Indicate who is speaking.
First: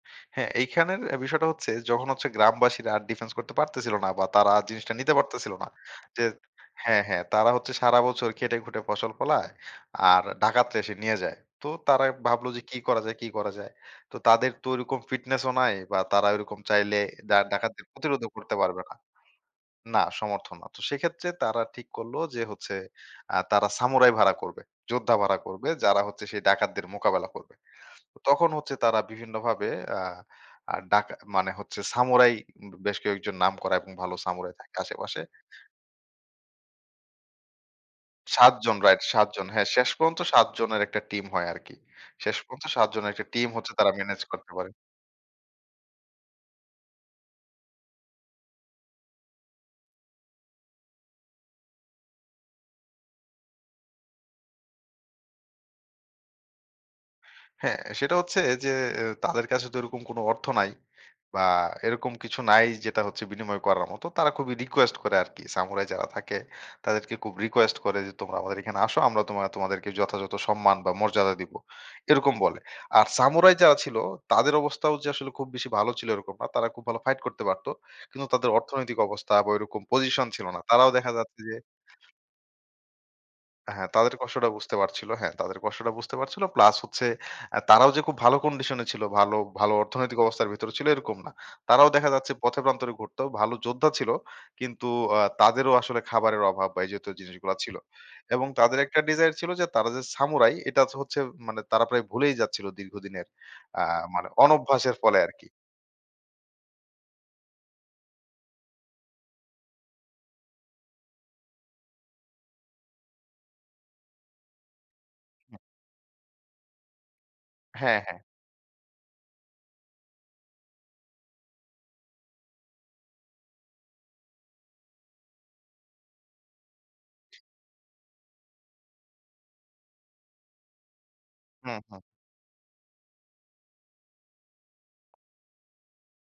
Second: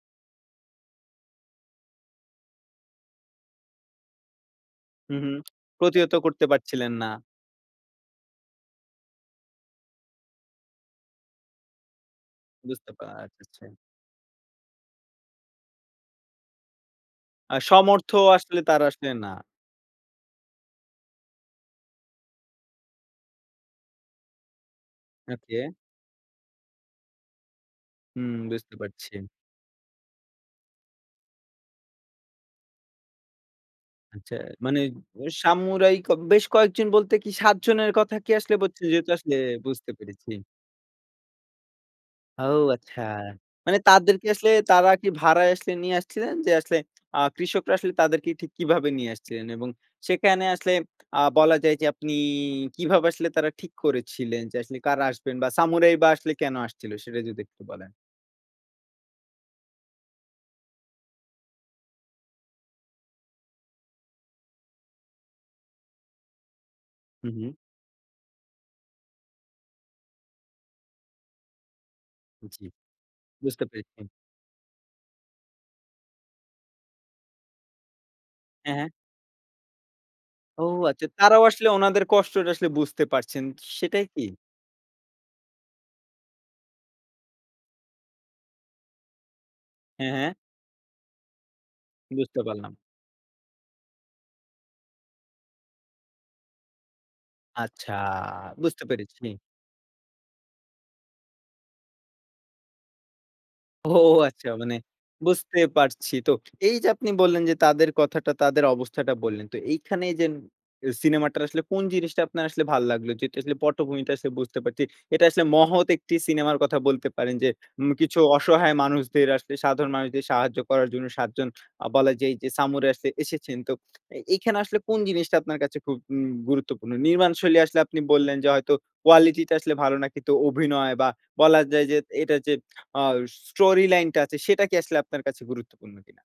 Speaker 1: হ্যাঁ, এইখানের বিষয়টা হচ্ছে যখন হচ্ছে গ্রামবাসীরা আর ডিফেন্স করতে পারতেছিল না বা তারা জিনিসটা নিতে
Speaker 2: হু, হুম,
Speaker 1: পারতেছিল না,
Speaker 2: প্রতিহত
Speaker 1: যে
Speaker 2: করতে পারছিলেন
Speaker 1: হ্যাঁ,
Speaker 2: না।
Speaker 1: হ্যাঁ। তারা হচ্ছে সারা বছর খেটে খুটে ফসল ফলায়। আর ডাকাতরা এসে নিয়ে যায়। তো তারা ভাবলো যে কি
Speaker 2: বুঝতে
Speaker 1: করা
Speaker 2: পা
Speaker 1: যায় কি করা যায়
Speaker 2: [unintelligible]
Speaker 1: তো তাদের তো ওরকম ফিটনেস ও নাই বা তারা ওরকম চাইলে ডা
Speaker 2: আ
Speaker 1: ডাকাতদের
Speaker 2: সমর্থ
Speaker 1: প্রতিরোধও করতে
Speaker 2: আসলে তার
Speaker 1: পারবে না
Speaker 2: আসলে না।
Speaker 1: না সমর্থন না। তো সেক্ষেত্রে তারা ঠিক করলো যে হচ্ছে আ তারা সামুরাই ভাড়া করবে। যোদ্ধা ভাড়া করবে
Speaker 2: ওকে।
Speaker 1: যারা হচ্ছে সেই ডাকাতদের মোকাবেলা করবে।
Speaker 2: হুম।
Speaker 1: তখন
Speaker 2: বুঝতে
Speaker 1: হচ্ছে তারা
Speaker 2: পারছি।
Speaker 1: বিভিন্নভাবে আ আ ডাকা মানে হচ্ছে সামুরাই বেশ কয়েকজন নাম করা এবং ভালো
Speaker 2: আচ্ছা।
Speaker 1: সামুরাই থাকে
Speaker 2: মানে
Speaker 1: আশেপাশে।
Speaker 2: ও সামুরাই কেব বেশ কয়েকজন বলতে কি ৭ জনের কথা কি
Speaker 1: ৭
Speaker 2: আসলে
Speaker 1: জন
Speaker 2: বলছেন
Speaker 1: রাইট
Speaker 2: যেহেতু
Speaker 1: ৭
Speaker 2: আসলে
Speaker 1: জন। হ্যাঁ, শেষ
Speaker 2: বুঝতে
Speaker 1: পর্যন্ত
Speaker 2: পেরেছি।
Speaker 1: ৭ জনের একটা টিম হয় আরকি। শেষ
Speaker 2: ও
Speaker 1: পর্যন্ত ৭
Speaker 2: আচ্ছা।
Speaker 1: জনের একটা টিম হচ্ছে
Speaker 2: মানে
Speaker 1: তারা ম্যানেজ
Speaker 2: তাদেরকে আসলে
Speaker 1: করতে পারে।
Speaker 2: তারা কি ভাড়ায় আসলে নিয়ে আসছিলেন। যে আসলে আ কৃষকরা আসলে তাদেরকে ঠিক কিভাবে নিয়ে আসছিলেন এবং সেখানে আসলে আ বলা যায় যে আপনি কিভাবে আসলে তারা ঠিক করেছিলেন যে আসলে কারা আসবেন বা সামুরাই বা আসলে কেন আসছিল? সেটা যদি একটু
Speaker 1: হ্যাঁ,
Speaker 2: বলেন।
Speaker 1: সেটা হচ্ছে যে এ তাদের কাছে তো এরকম কোন অর্থ নাই। বা এরকম কিছু নাই যেটা হচ্ছে বিনিময় করার মতো। তারা খুবই রিকোয়েস্ট করে আরকি। সামুরাই যারা থাকে তাদেরকে খুব
Speaker 2: হুম, হু।
Speaker 1: রিকোয়েস্ট করে যে, তোমরা আমাদের এখানে আসো। আমরা তোমা তোমাদেরকে যথাযথ সম্মান বা মর্যাদা দিবো। এরকম বলে।
Speaker 2: জি।
Speaker 1: আর সামুরাই
Speaker 2: বুঝতে
Speaker 1: যারা ছিল
Speaker 2: পেরেছি।
Speaker 1: তাদের অবস্থাও যে আসলে খুব বেশি ভালো ছিল এরকম না। তারা খুব ভালো ফাইট করতে পারত। কিন্তু তাদের
Speaker 2: হ্যাঁ, হ্যাঁ।
Speaker 1: অর্থনৈতিক অবস্থা বা ওই এরকম পজিশন ছিল না।
Speaker 2: ও
Speaker 1: তারাও
Speaker 2: আচ্ছা।
Speaker 1: দেখা যাচ্ছে
Speaker 2: তারাও
Speaker 1: যে
Speaker 2: আসলে ওনাদের কষ্টটা আসলে বুঝতে পারছেন
Speaker 1: হ্যাঁ,
Speaker 2: সেটাই
Speaker 1: তাদের
Speaker 2: কি?
Speaker 1: কষ্টটা বুঝতে পারছিল। হ্যাঁ। তাদের কষ্টটা বুঝতে পারছিল প্লাস হচ্ছে আ তারাও যে খুব ভালো কন্ডিশন ছিল ভালো, ভালো,
Speaker 2: হ্যাঁ,
Speaker 1: অর্থনৈতিক
Speaker 2: হ্যাঁ।
Speaker 1: অবস্থার ভেতরে ছিল এরকম না। তারাও দেখা যাচ্ছে
Speaker 2: বুঝতে
Speaker 1: পথে
Speaker 2: পারলাম।
Speaker 1: প্রান্তরে ঘুরত। ভালো যোদ্ধা ছিল। কিন্তু আ তাদেরও আসলে খাবারের অভাব বা এই যেহেতু জিনিসগুলা ছিল।
Speaker 2: আচ্ছা।
Speaker 1: এবং তাদের
Speaker 2: বুঝতে
Speaker 1: একটা
Speaker 2: পেরেছি।
Speaker 1: ডিজায়ার ছিল যে তারা যে সামুরাই এটা যে হচ্ছে মানে তারা প্রায় ভুলেই যাচ্ছিল দীর্ঘদিনের আ
Speaker 2: ও
Speaker 1: মানে
Speaker 2: আচ্ছা মানে
Speaker 1: অনভ্যাসের ফলে আরকি।
Speaker 2: বুঝতে পারছি। তো এই যে আপনি বললেন যে তাদের কথাটা তাদের অবস্থাটা বললেন। তো এইখানেই যে সিনেমাটার আসলে কোন জিনিসটা আপনার আসলে ভাল লাগলো যেহেতু আসলে পটভূমিটা আসলে বুঝতে পারছি। এটা আসলে
Speaker 1: হ্যাঁ।
Speaker 2: মহৎ একটি সিনেমার কথা বলতে পারেন যে উম
Speaker 1: হ্যাঁ,
Speaker 2: কিছু
Speaker 1: হ্যাঁ।
Speaker 2: অসহায় মানুষদের আসলে সাধারণ মানুষদের সাহায্য করার জন্য ৭ জন আ বলা যায় যে সামুরাই আসছে এসেছেন। তো এখানে আসলে কোন জিনিসটা আপনার কাছে খুব উম গুরুত্বপূর্ণ? নির্মাণ শৈলী আসলে আপনি বললেন যে হয়তো কোয়ালিটি টা আসলে ভালো না। কিন্তু অভিনয় বা বলা
Speaker 1: হুম,
Speaker 2: যায় যে
Speaker 1: হুম।
Speaker 2: এটার যে আ স্টোরি লাইন টা আছে সেটা কি আসলে আপনার কাছে গুরুত্বপূর্ণ কিনা?